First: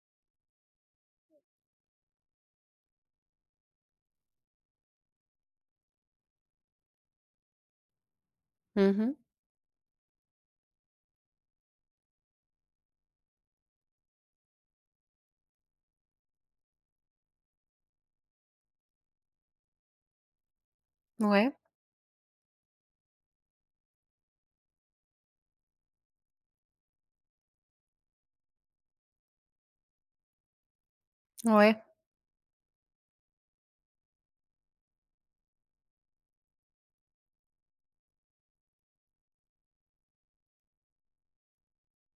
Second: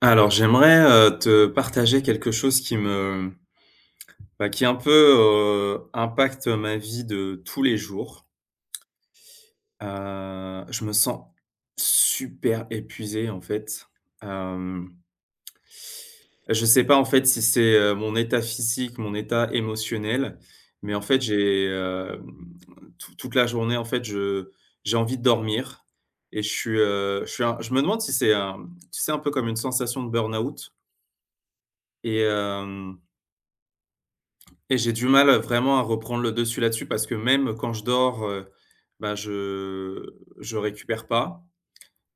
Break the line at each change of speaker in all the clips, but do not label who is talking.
Alors j'aimerais, te partager quelque chose qui qui un peu, impacte ma vie de tous les jours.
Mmh mh.
Je me sens super épuisé en fait. Hem, je sais pas en fait si c'est, mon état physique, mon état émotionnel, mais en fait
Ouais,
j'ai, hem, tou toute la journée en fait je j'ai envie de dormir. Et je suis un Je me demande si c'est un, tu sais, un peu comme une sensation de burn-out.
ouais, ouais.
Et hem Et j'ai du mal, vraiment à reprendre le dessus là-dessus parce que même quand je dors, bah, je je récupère pas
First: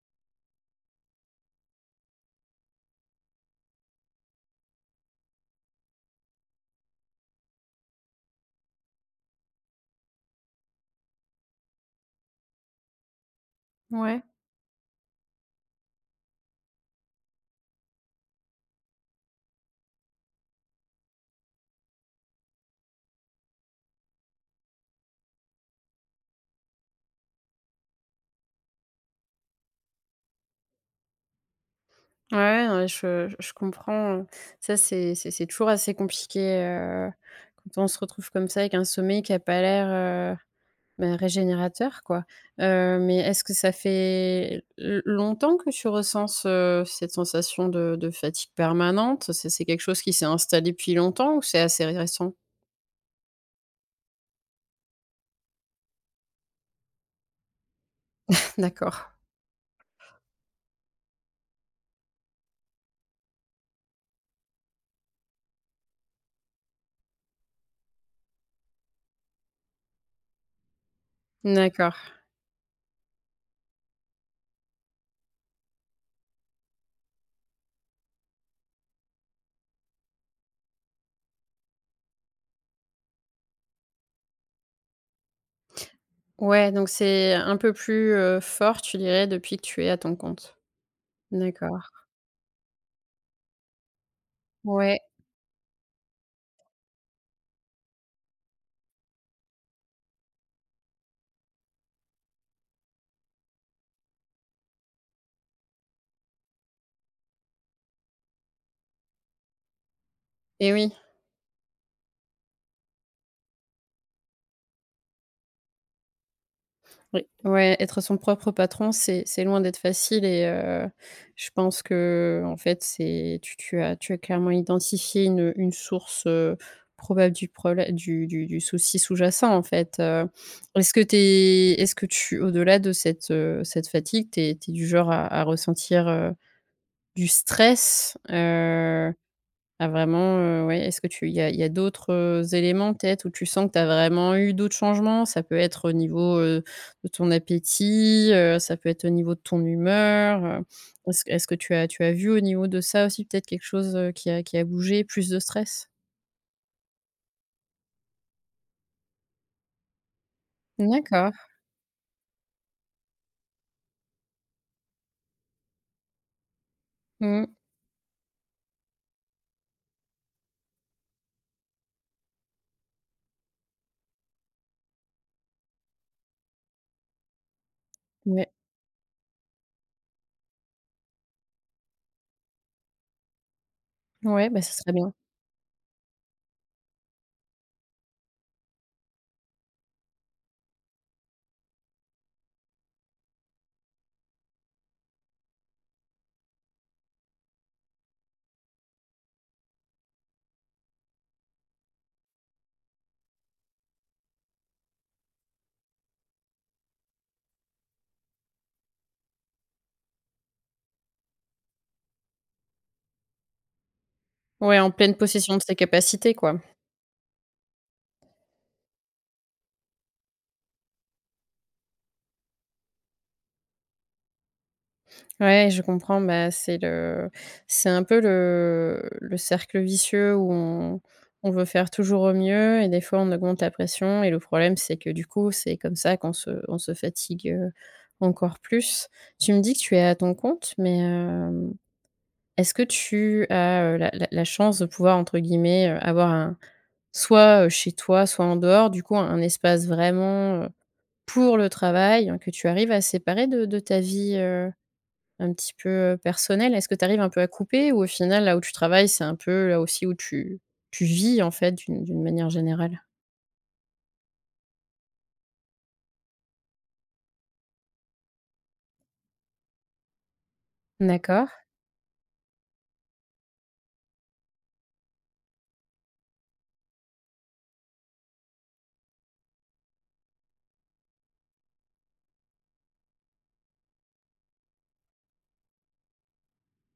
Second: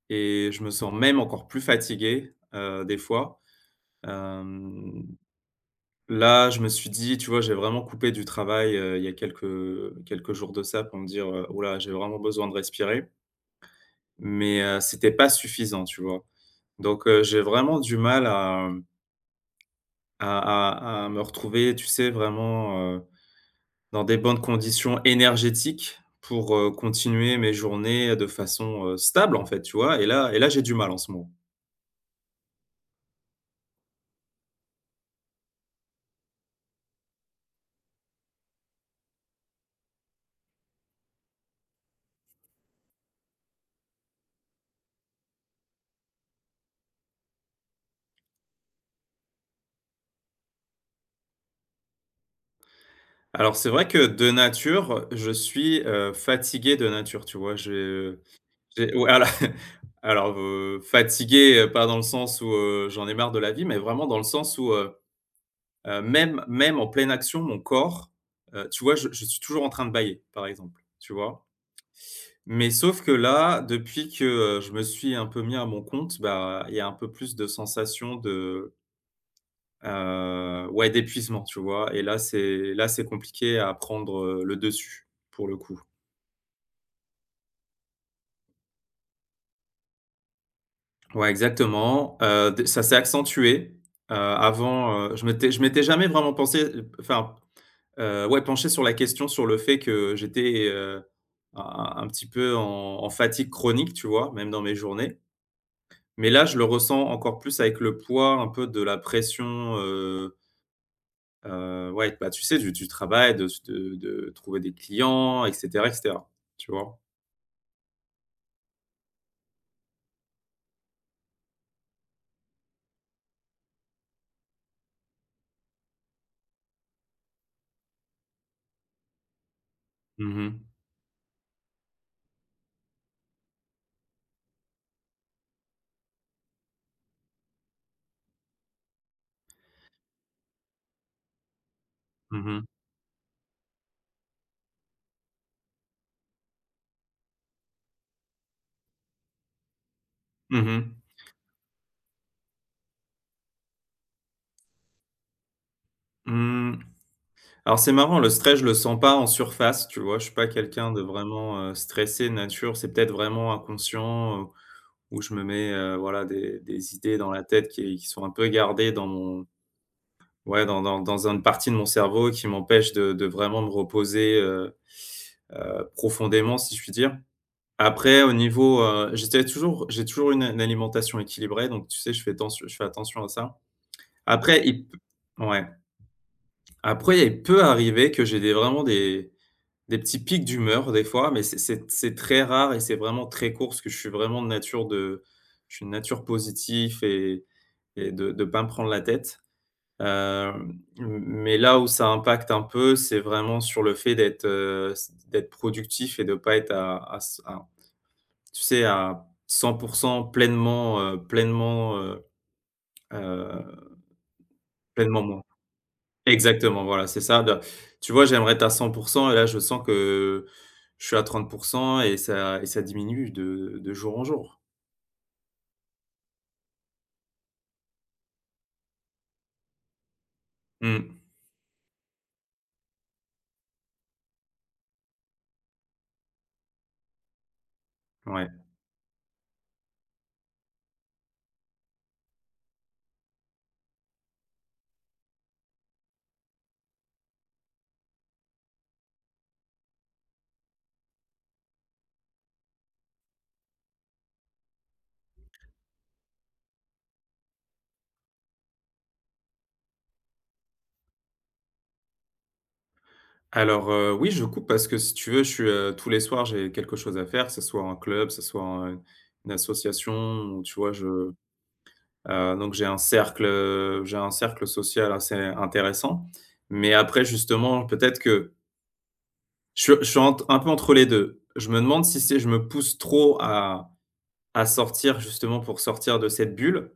et je me sens même encore plus fatigué, des fois. Hem, là, je me suis dit, tu vois, j'ai vraiment coupé du travail, il y a quelques jours de ça pour me dire, «Ouh là, j'ai vraiment besoin de respirer», mais c'était pas suffisant, tu vois? Donc j'ai vraiment du mal à, à me retrouver, tu sais, vraiment, dans des bonnes conditions énergétiques pour, continuer mes journées de façon, stable, en fait, tu vois? Et là, j'ai du mal en ce moment.
Ouais, ouais, je comprends, ça, c'est toujours assez compliqué, quand on se retrouve comme ça avec un sommeil qui a pas l'air, heu, régénérateur, quoi. Mais est-ce que ça fait l longtemps que tu ressens ce cette sensation de fatigue permanente? C'est quelque chose qui s'est installé depuis longtemps ou c'est assez récent?
Alors c'est vrai que de nature, je suis, fatigué de nature, tu vois? Je J'ai,
D'accord,
voilà. Alors, fatigué, pas dans le sens où, j'en ai marre de la vie, mais vraiment dans le sens où, même en pleine action, mon corps, tu vois, je suis toujours en train de bailler par exemple, tu vois?
d'accord.
Mais sauf que là, depuis que, je me suis un peu mis à mon compte, bah, il y a un peu plus de sensation de, ouais, d'épuisement, tu vois? C'est là, c'est compliqué à prendre, le dessus, pour le coup.
Ouais, donc c'est un peu plus, fort, tu dirais, depuis que tu es à ton compte.
Ouais,
D'accord.
exactement, d ça s'est accentué. Heu,
Ouais.
avant, je m'étais jamais vraiment pensé, enfin, ouais, penché sur la question, sur le fait que j'étais, un petit peu en fatigue chronique, tu vois? Même dans mes journées. Mais là, je le ressens encore plus avec le poids un peu de la pression,
Et oui,
ouais, bah, tu sais, du travail, de trouver des clients, et cetera, et cetera, tu vois?
oui, ouais, être son propre patron, c'est loin d'être facile et je pense que en fait, c'est tu as clairement identifié une source, probable du souci sous-jacent, en fait.
Mmh mh.
Est-ce que tu es est-ce que tu au-delà de cette, cette fatigue, tu es du genre à ressentir, du stress? Ah vraiment, ouais, est-ce que tu il y a d'autres,
Mmh mh.
éléments peut-être où tu sens que tu as vraiment eu d'autres changements? Ça peut être au niveau, de ton appétit, ça peut être au niveau de ton humeur.
Mmh mh.
Est-ce que tu as vu au niveau de ça aussi peut-être quelque chose, qui a bougé, plus de stress?
Mmh, alors c'est marrant, le stress, je le sens pas en surface, tu vois? Je suis pas quelqu'un de
D'accord.
vraiment, stressé de nature. C'est peut-être vraiment inconscient, où je me mets, voilà, des idées dans la
Mmh.
tête qui sont un peu gardées dans mon... Ouais, dans une partie de mon cerveau qui m'empêche de vraiment me reposer, profondément, si je puis dire. Après au
Ouais.
niveau, j'ai toujours une alimentation équilibrée, donc tu sais, je fais attention à ça.
Ouais,
Après
bah, ça
il
serait
p
bien.
Ouais, après il peut arriver que j'ai des, vraiment des petits pics d'humeur des fois, mais c'est, très rare et c'est vraiment très court parce que je suis vraiment de nature de... Je suis de nature positif et de pas me prendre la tête. Mais là où ça impacte un peu, c'est vraiment sur le fait d'être, d'être productif et de pas être à, tu sais, à 100% pleinement, heu,
Ouais, en pleine
pleinement moi.
possession de ses capacités, quoi.
Exactement, voilà, c'est ça, de... Tu vois, j'aimerais être à 100% et là, je sens que je suis à 30% et ça diminue de jour en jour.
Ouais, je comprends, bah, c'est un peu le cercle vicieux où on
Mmh,
on veut faire toujours au mieux et des fois on augmente la pression et le problème, c'est que du coup, c'est comme ça qu'on se on se fatigue, encore
ouais.
plus. Tu me dis que tu es à ton compte, mais, est-ce que tu as, la chance de pouvoir entre guillemets, avoir un soit, chez toi, soit en dehors, du coup, un espace vraiment, pour le travail, hein, que tu arrives à séparer de ta vie, un petit peu, personnel, est-ce que tu arrives un peu à couper ou au final, là où tu travailles, c'est un peu là aussi où tu vis en fait d'une manière générale?
Alors, oui, je coupe parce que si tu veux, je suis, tous les soirs, j'ai quelque chose à faire, que ce soit un club, que ce soit un une association, ou, tu vois? Je
D'accord.
Donc j'ai un cercle social assez intéressant. Mais après justement, peut-être que je suis ent un peu entre les 2. Je me demande si c'est... Je me pousse trop à sortir justement pour sortir de cette bulle.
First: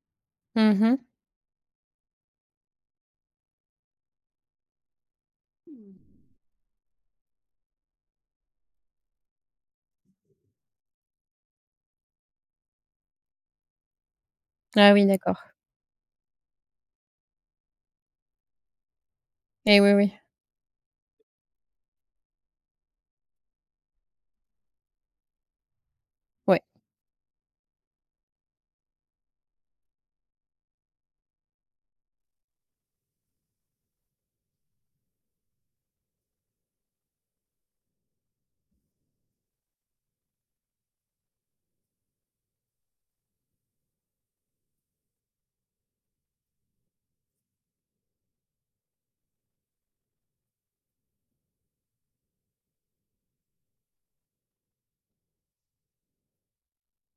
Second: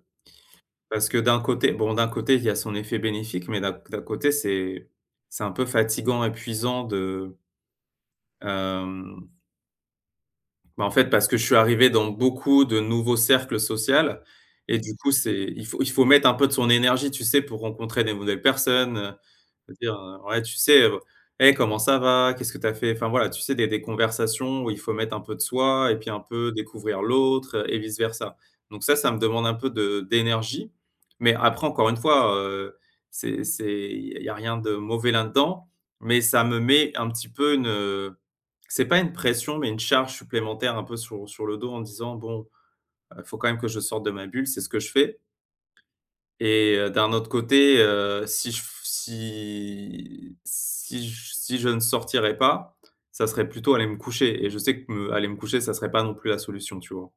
Mmh.
Parce que d'un côté, bon, d'un côté, il y a son effet bénéfique, mais d'un côté, c'est, un peu fatigant, épuisant de, euh, bah, en fait, parce que je suis arrivé dans beaucoup de nouveaux cercles sociaux, et
Ah
du
oui,
coup, c'est...
d'accord.
Il faut mettre un peu de son énergie, tu sais, pour rencontrer des nouvelles personnes,
Et oui,
dire,
oui.
ouais, tu sais, «Hey, comment ça va? Qu'est-ce que tu as fait?», enfin voilà, tu sais, des conversations où il faut mettre un peu de soi et puis un peu
Ouais.
découvrir l'autre, et vice versa. Donc ça me demande un peu de d'énergie, mais après, encore une fois, c'est, il y a rien de mauvais là-dedans, mais ça me met un petit peu une, c'est pas une pression, mais une charge supplémentaire un peu sur le dos en disant: «Bon, faut quand même que je sorte de ma bulle, c'est ce que je fais, et d'un autre côté, si je f si si j si je ne sortirais pas, ça serait plutôt aller me coucher et je sais que me aller me coucher, ça serait pas non plus la solution, tu vois?»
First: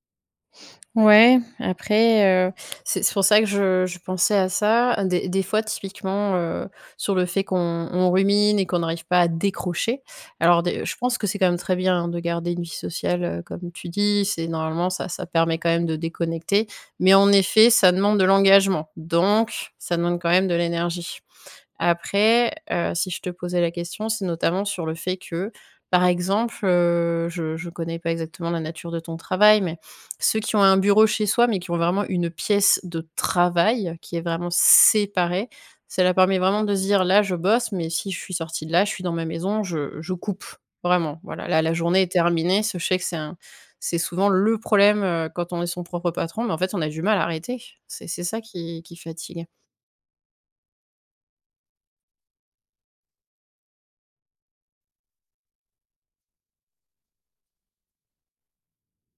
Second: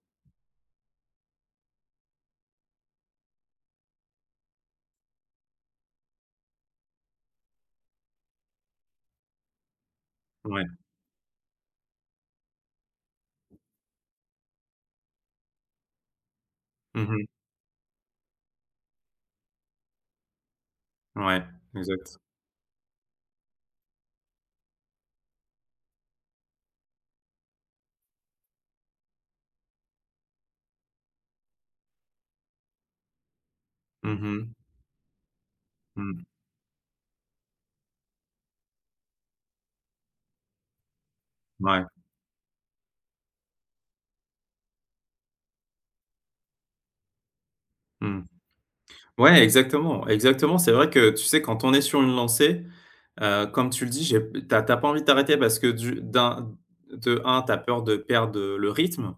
Ouais, après, c'est pour ça que je pensais à ça. Des fois, typiquement, sur le fait qu'on rumine et qu'on n'arrive pas à décrocher. Alors
Ouais.
des je pense que c'est quand même très bien hein, de garder une vie sociale, comme tu dis, c'est normalement ça permet quand même de déconnecter, mais
Mmh.
en effet, ça demande de l'engagement, donc ça demande quand même de l'énergie.
Ouais, exact.
Après, si je te posais la question, c'est notamment sur le fait que, par exemple, je connais pas exactement la nature de ton travail, mais ceux qui ont un bureau chez soi, mais qui ont vraiment une pièce de travail qui
Mmh
est vraiment
mh.
séparée, cela
Mmh.
permet vraiment de se dire: «Là, je bosse, mais si je suis sortie de là, je suis dans ma maison, je coupe». Vraiment, voilà, là, la
Ouais.
journée est terminée. Ce je sais que c'est un c'est souvent le problème, quand on est son propre patron, mais en fait, on a du mal à arrêter. C'est
Mmh.
c'est ça qui
Ouais,
fatigue.
exactement, exactement. C'est vrai que, tu sais, quand on est sur une lancée, comme tu le dis, j'ai t'as tu pas envie de t'arrêter parce que, du d'un de un, t'as peur de perdre le rythme.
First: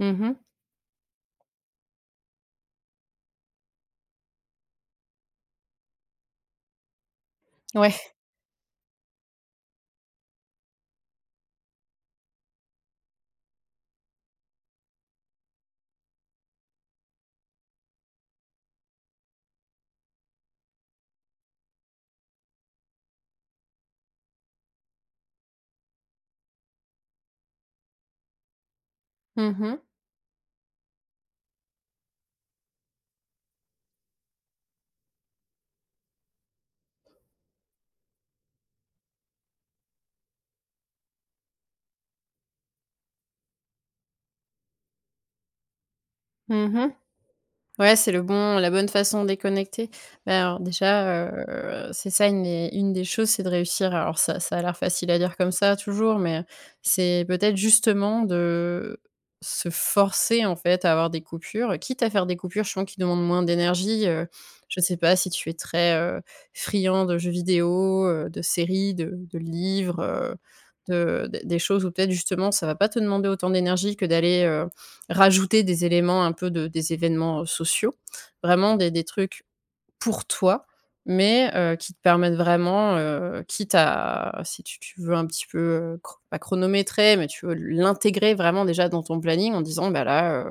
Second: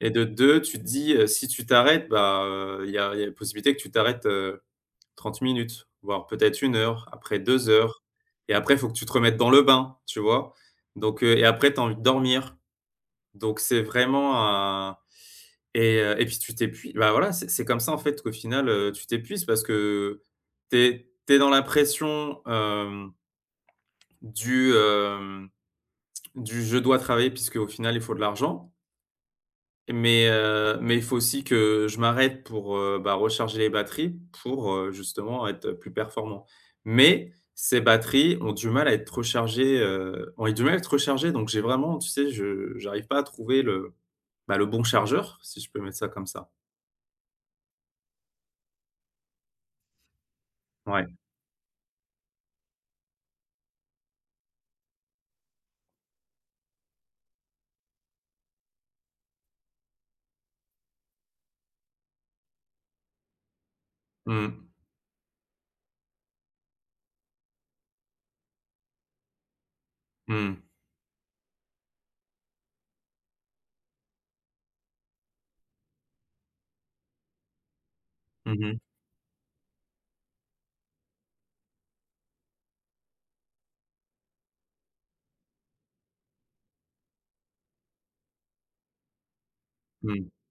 Et de 2, tu te dis, si tu t'arrêtes, bah, il y a possibilité que tu t'arrêtes, 30 minutes, voire peut-être 1 heure, après deux
Ouais.
heures et après, il faut que tu te remettes dans le bain, tu vois? Donc et après, tu as envie de dormir. Donc c'est vraiment un... Et et puis tu t'épuises. Bah, voilà, c'est, comme ça, en fait, qu'au final, tu t'épuises parce que tu es dans la pression, du, hem, du «je dois travailler», puisque au final, il faut de l'argent.
Mmh.
Mais il faut aussi que je m'arrête pour, bah, recharger les batteries pour, justement être plus performant. Mais ces batteries ont du mal à être rechargées, donc j'ai vraiment, tu sais, je j'arrive pas à trouver le, bah, le bon chargeur, si je peux mettre ça comme ça.
Mmh mh. Ouais, c'est le bon la bonne façon de déconnecter. Bah, alors
Ouais.
déjà, c'est ça une des choses, c'est de réussir alors ça a l'air facile à dire comme ça toujours, mais c'est peut-être justement de se forcer, en fait, à avoir des coupures, quitte à faire des coupures, je sens qui demandent moins d'énergie,
Mmh.
je sais pas si tu es très, friand de jeux vidéo, de séries, de livres,
Mmh.
de des choses où peut-être justement ça va pas te demander autant d'énergie que d'aller, rajouter des éléments un peu de des événements, sociaux.
Mmh
Vraiment
mh.
des trucs pour toi, mais qui te permettent vraiment, quitte à si tu veux un petit peu, chro pas chronométrer, mais tu veux l'intégrer vraiment déjà dans ton planning en disant: «Bah,
Mmh.
là,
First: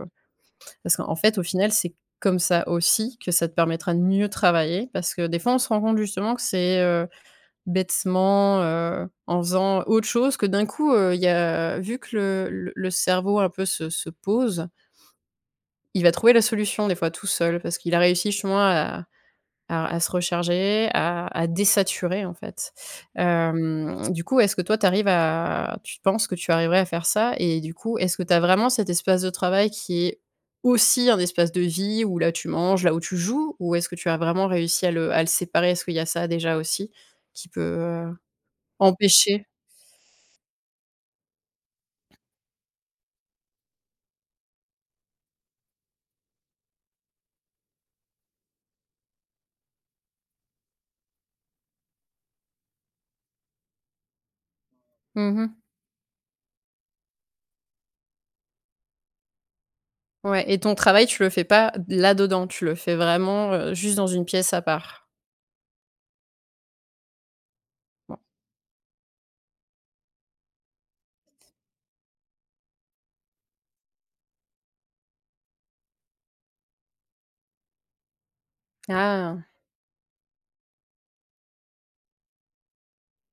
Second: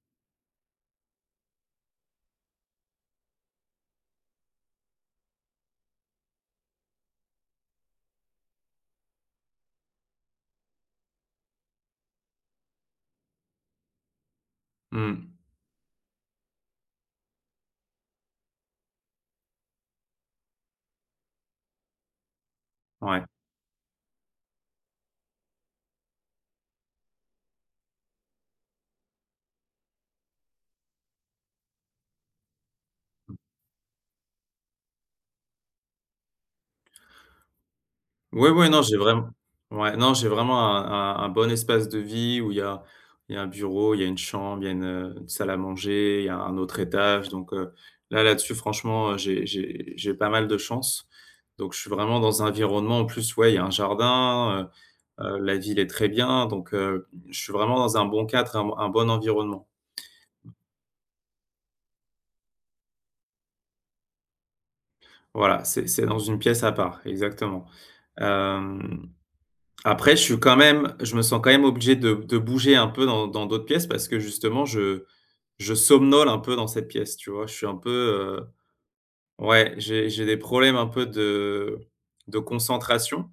parce qu'en fait, au final, c'est comme ça aussi que ça te permettra de mieux travailler parce que des fois, on se rend compte justement que c'est, bêtement, en faisant autre chose que d'un coup, il y a vu que le cerveau un peu se pose,
Mmh.
il va trouver la solution des fois tout seul parce qu'il a réussi justement à se recharger, à désaturer en fait.
Ouais.
Du coup, est-ce que toi tu arrives à tu penses que tu arriverais à faire ça? Et du coup, est-ce que tu as vraiment cet espace de travail qui est aussi un espace de vie où là tu manges, là où tu joues? Ou est-ce que tu as vraiment réussi à le séparer? Est-ce qu'il y a ça déjà aussi qui peut, heu,
Ouais, ouais, non, j'ai vraiment
empêcher?
ouais, non, j'ai vraiment un, un bon espace de vie où il y a, un bureau, il y a une chambre, il y a une salle à manger, il y a un autre étage, donc là, là-dessus, franchement, j'ai pas mal de chance, donc je suis vraiment dans un environnement, en plus, ouais, il y a un jardin,
Mmh.
la ville est très bien, donc je suis vraiment dans un bon cadre, un bon environnement.
Ouais et ton travail, tu le fais pas là dedans, tu le fais vraiment, juste dans une pièce à part?
Voilà, c'est dans une pièce à part, exactement.
Bon.
Hem Après, je suis quand même, obligé de bouger un peu dans, dans d'autres pièces parce que justement, je somnole un peu dans cette pièce, tu vois? Je suis un peu,
Ah!
ouais, j'ai des problèmes un peu de concentration,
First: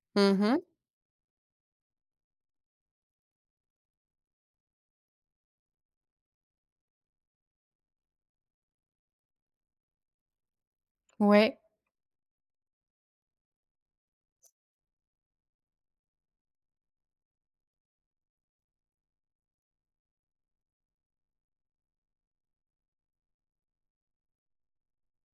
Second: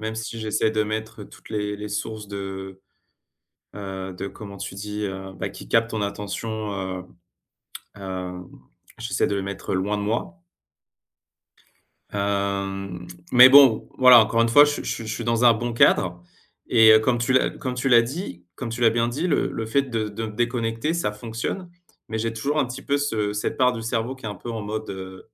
même si
Mmh mh.
j'essaie de mettre toutes les sources de, de, comment tu dis? Bah, qui captent ton attention, hem, j'essaie de les mettre loin de moi.
Ouais,
Hem, mais bon, voilà, encore une fois, je suis dans un bon cadre, et comme tu l'as, bien dit, le fait de me déconnecter, ça fonctionne, mais j'ai toujours un petit peu ce, cette part du cerveau qui est un peu en mode, heu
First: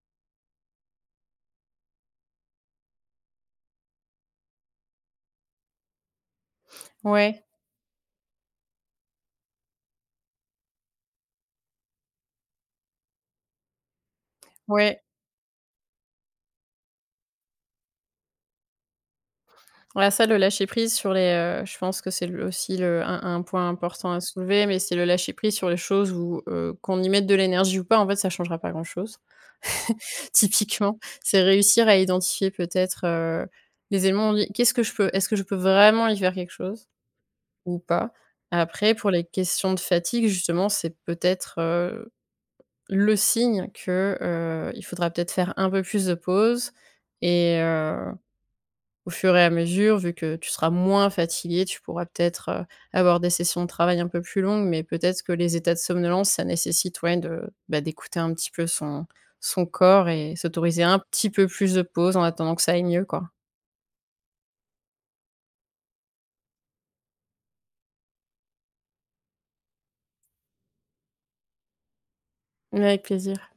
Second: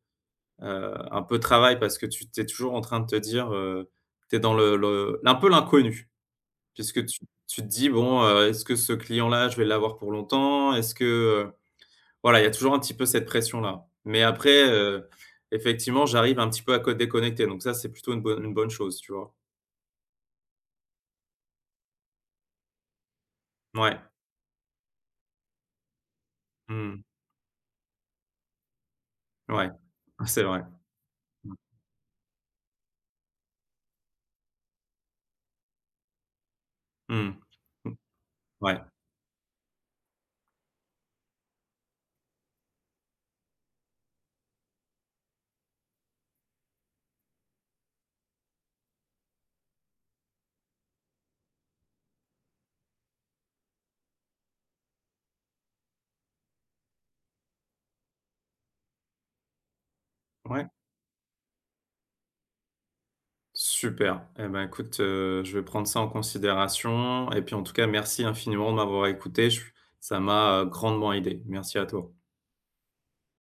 heu, un peu travail, parce que tu es toujours en train de te dire, tu es dans le, un peu, l'inconnu, puisque tu...
ouais,
Tu te dis: «Bon, est-ce que ce client-là, je vais l'avoir pour longtemps? Est-ce que, euh, voilà, il y a toujours un petit peu cette pression-là». Mais après,
ouais.
effectivement, j'arrive un petit peu à co déconnecter, donc ça, c'est plutôt une bonne, une bonne chose, tu vois?
Ouais, ça, le lâcher prise sur les, je pense que c'est le aussi le un point
Ouais,
important à soulever, mais c'est le lâcher prise sur les choses où,
mmh,
qu'on y mette de l'énergie ou pas, en fait, ça changera pas grand-chose.
ouais. Ah, c'est vrai.
Typiquement, c'est réussir à identifier peut-être, les éléments où on dit: «Qu'est-ce que je peux est-ce que je peux vraiment y faire quelque chose
Mmh,
ou pas?»
ouais,
après pour les questions de fatigue, justement, c'est peut-être, le signe que, il faudra peut-être faire un peu plus de pause et Au fur et à mesure, vu que tu seras moins fatigué, tu pourras peut-être, avoir des sessions de travail un peu plus longues, mais peut-être que les états de somnolence, ça nécessite, ouais, de, bah, d'écouter un petit peu son corps et
ouais,
s'autoriser un petit peu plus de pause en attendant que ça aille mieux, quoi.
super. Et ben, écoute, je vais prendre ça en considération et puis, en tout cas, merci infiniment de m'avoir écouté. Je... Ça m'a, grandement aidé. Merci à toi.
Ouais, Avec plaisir.